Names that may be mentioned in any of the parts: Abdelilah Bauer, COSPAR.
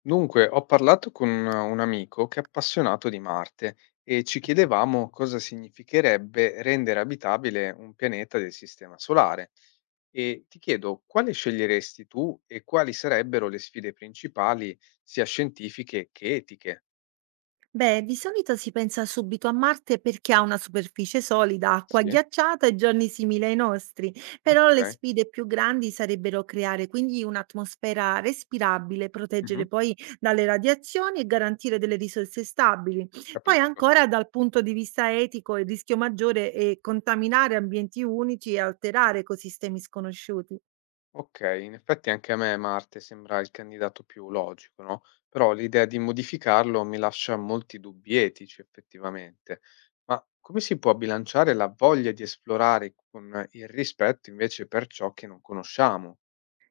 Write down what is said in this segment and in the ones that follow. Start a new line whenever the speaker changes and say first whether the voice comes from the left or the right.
left: Dunque, ho parlato con un amico che è appassionato di Marte e ci chiedevamo cosa significherebbe rendere abitabile un pianeta del Sistema Solare. E ti chiedo quale sceglieresti tu e quali sarebbero le sfide principali, sia scientifiche che etiche?
right: Beh, di solito si pensa subito a Marte perché ha una superficie solida, acqua
left: Sì,
right: ghiacciata e giorni simili ai nostri, però le
left: ok,
right: sfide più grandi sarebbero creare quindi un'atmosfera respirabile,
left: mhm,
right: proteggere poi dalle radiazioni e garantire delle risorse stabili. Poi
left: capisco.
right: ancora dal punto di vista etico il rischio maggiore è contaminare ambienti unici e alterare ecosistemi sconosciuti.
left: Okay, in effetti anche a me Marte sembra il candidato più logico, no, però l'idea di modificarlo mi lascia molti dubbi etici effettivamente. Ma come si può bilanciare la voglia di esplorare con il rispetto invece per ciò che non conosciamo?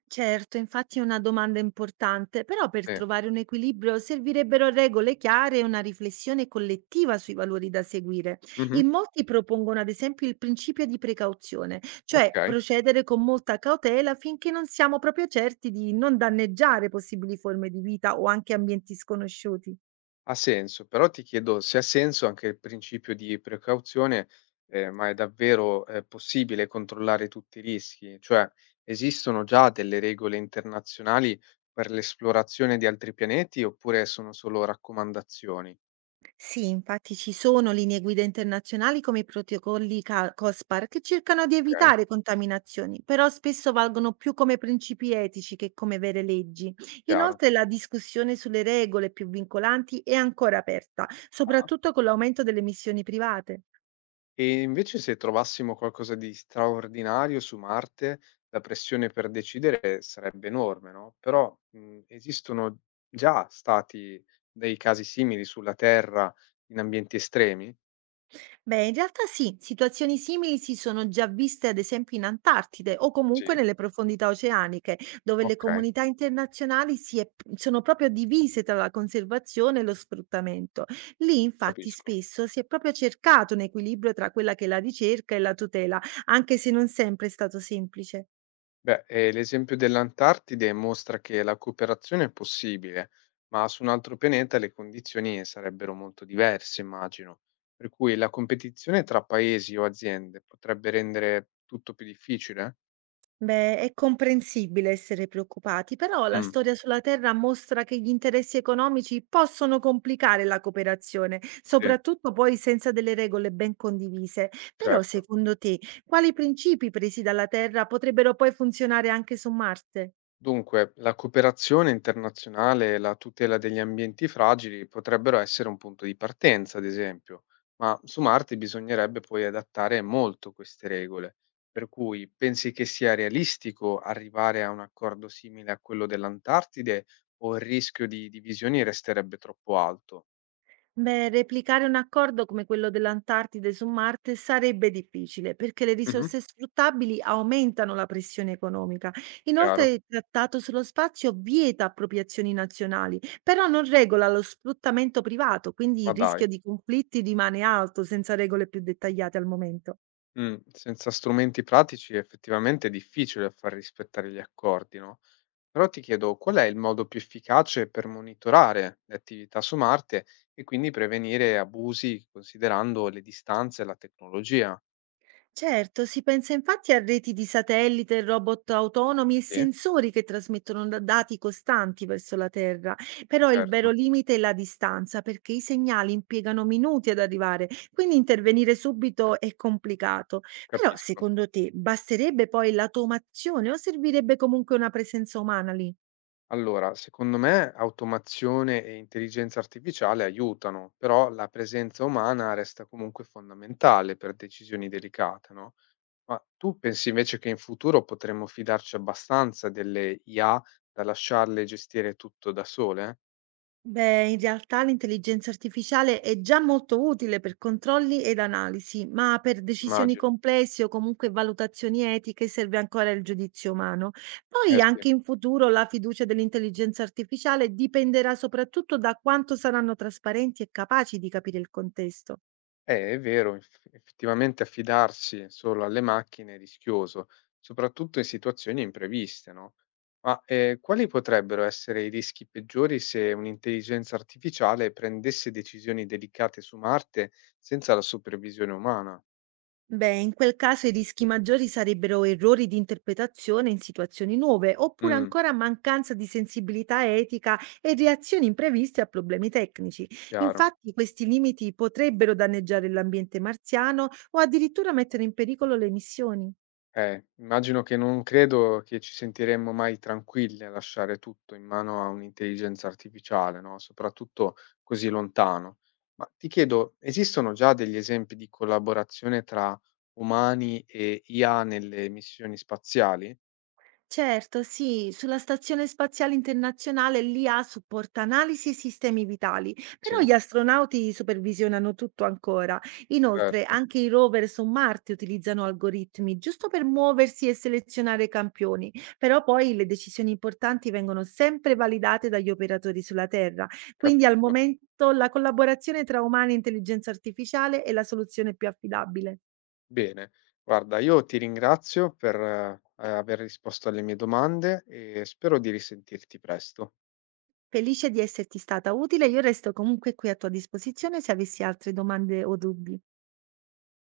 right: Certo, infatti è una domanda importante, però per
left: Eh.
right: trovare un equilibrio servirebbero regole chiare e una riflessione collettiva sui valori da seguire.
left: Mh-mh.
right: In molti propongono ad esempio il principio di precauzione, cioè
left: Okay.
right: procedere con molta cautela finché non siamo proprio certi di non danneggiare possibili forme di vita o anche ambienti sconosciuti.
left: Ha senso, però ti chiedo se ha senso anche il principio di precauzione, ma è davvero, possibile controllare tutti i rischi? Cioè, esistono già delle regole internazionali per l'esplorazione di altri pianeti oppure sono solo raccomandazioni?
right: Sì, infatti ci sono linee guida internazionali come i protocolli COSPAR che cercano di
left: Okay,
right: evitare contaminazioni, però spesso valgono più come principi etici che come vere leggi.
left: chiaro.
right: Inoltre la discussione sulle regole più vincolanti è ancora aperta,
left: Ah-ah.
right: soprattutto con l'aumento delle missioni private.
left: E invece se trovassimo qualcosa di straordinario su Marte, la pressione per decidere sarebbe enorme, no? Però, esistono già stati dei casi simili sulla Terra in ambienti estremi?
right: Beh, in realtà sì, situazioni simili si sono già viste ad esempio in Antartide o comunque
left: Sì.
right: nelle profondità oceaniche, dove le
left: Okay,
right: comunità internazionali sono proprio divise tra la conservazione e lo sfruttamento. Lì infatti
left: capisco.
right: spesso si è proprio cercato un equilibrio tra quella che è la ricerca e la tutela, anche se non sempre è stato semplice.
left: Beh, l'esempio dell'Antartide mostra che la cooperazione è possibile, ma su un altro pianeta le condizioni sarebbero molto diverse, immagino. Per cui la competizione tra paesi o aziende potrebbe rendere tutto più difficile?
right: Beh, è comprensibile essere preoccupati, però la
left: Mh,
right: storia sulla Terra mostra che gli interessi economici possono complicare la cooperazione,
left: sì,
right: soprattutto poi senza delle regole ben condivise. Però,
left: certo.
right: secondo te, quali principi presi dalla Terra potrebbero poi funzionare anche su Marte?
left: Dunque, la cooperazione internazionale e la tutela degli ambienti fragili potrebbero essere un punto di partenza, ad esempio, ma su Marte bisognerebbe poi adattare molto queste regole. Per cui pensi che sia realistico arrivare a un accordo simile a quello dell'Antartide o il rischio di divisioni resterebbe troppo alto?
right: Beh, replicare un accordo come quello dell'Antartide su Marte sarebbe difficile perché le
left: Mh-mh,
right: risorse sfruttabili aumentano la pressione economica. Inoltre,
left: chiaro,
right: il trattato sullo spazio vieta appropriazioni nazionali, però non regola lo sfruttamento privato, quindi
left: ma
right: il rischio
left: dai.
right: di conflitti rimane alto senza regole più dettagliate al momento.
left: Senza strumenti pratici effettivamente è difficile far rispettare gli accordi, no? Però ti chiedo, qual è il modo più efficace per monitorare le attività su Marte e quindi prevenire abusi considerando le distanze e la tecnologia?
right: Certo, si pensa infatti a reti di satellite, robot autonomi e
left: Sì,
right: sensori che trasmettono dati costanti verso la Terra, però il vero
left: certo,
right: limite è la distanza, perché i segnali impiegano minuti ad arrivare, quindi intervenire subito è complicato. Però
left: capisco.
right: secondo te basterebbe poi l'automazione o servirebbe comunque una presenza umana lì?
left: Allora, secondo me automazione e intelligenza artificiale aiutano, però la presenza umana resta comunque fondamentale per decisioni delicate, no? Ma tu pensi invece che in futuro potremmo fidarci abbastanza delle IA da lasciarle gestire tutto da sole?
right: Beh, in realtà l'intelligenza artificiale è già molto utile per controlli ed analisi, ma per decisioni
left: Immagino.
right: complesse o comunque valutazioni etiche serve ancora il giudizio umano.
left: Eh
right: Poi
left: sì.
right: anche in futuro la fiducia dell'intelligenza artificiale dipenderà soprattutto da quanto saranno trasparenti e capaci di capire il contesto.
left: È vero, effettivamente affidarsi solo alle macchine è rischioso, soprattutto in situazioni impreviste, no? Ma, quali potrebbero essere i rischi peggiori se un'intelligenza artificiale prendesse decisioni delicate su Marte senza la supervisione umana?
right: Beh, in quel caso i rischi maggiori sarebbero errori di interpretazione in situazioni nuove, oppure
left: Mh,
right: ancora mancanza di sensibilità etica e reazioni impreviste a problemi tecnici.
left: chiaro.
right: Infatti, questi limiti potrebbero danneggiare l'ambiente marziano o addirittura mettere in pericolo le missioni.
left: Immagino che non credo che ci sentiremmo mai tranquilli a lasciare tutto in mano a un'intelligenza artificiale, no? Soprattutto così lontano. Ma ti chiedo, esistono già degli esempi di collaborazione tra umani e IA nelle missioni spaziali?
right: Certo, sì, sulla Stazione Spaziale Internazionale l'IA supporta analisi e sistemi vitali, però
left: Sì,
right: gli astronauti supervisionano tutto ancora. Inoltre,
left: certo,
right: anche i rover su Marte utilizzano algoritmi giusto per muoversi e selezionare campioni, però poi le decisioni importanti vengono sempre validate dagli operatori sulla Terra. Quindi al
left: capisco.
right: momento la collaborazione tra umani e intelligenza artificiale è la soluzione più affidabile.
left: Bene, guarda, io ti ringrazio per aver risposto alle mie domande e spero di risentirti presto.
right: Felice di esserti stata utile, io resto comunque qui a tua disposizione se avessi altre domande o dubbi.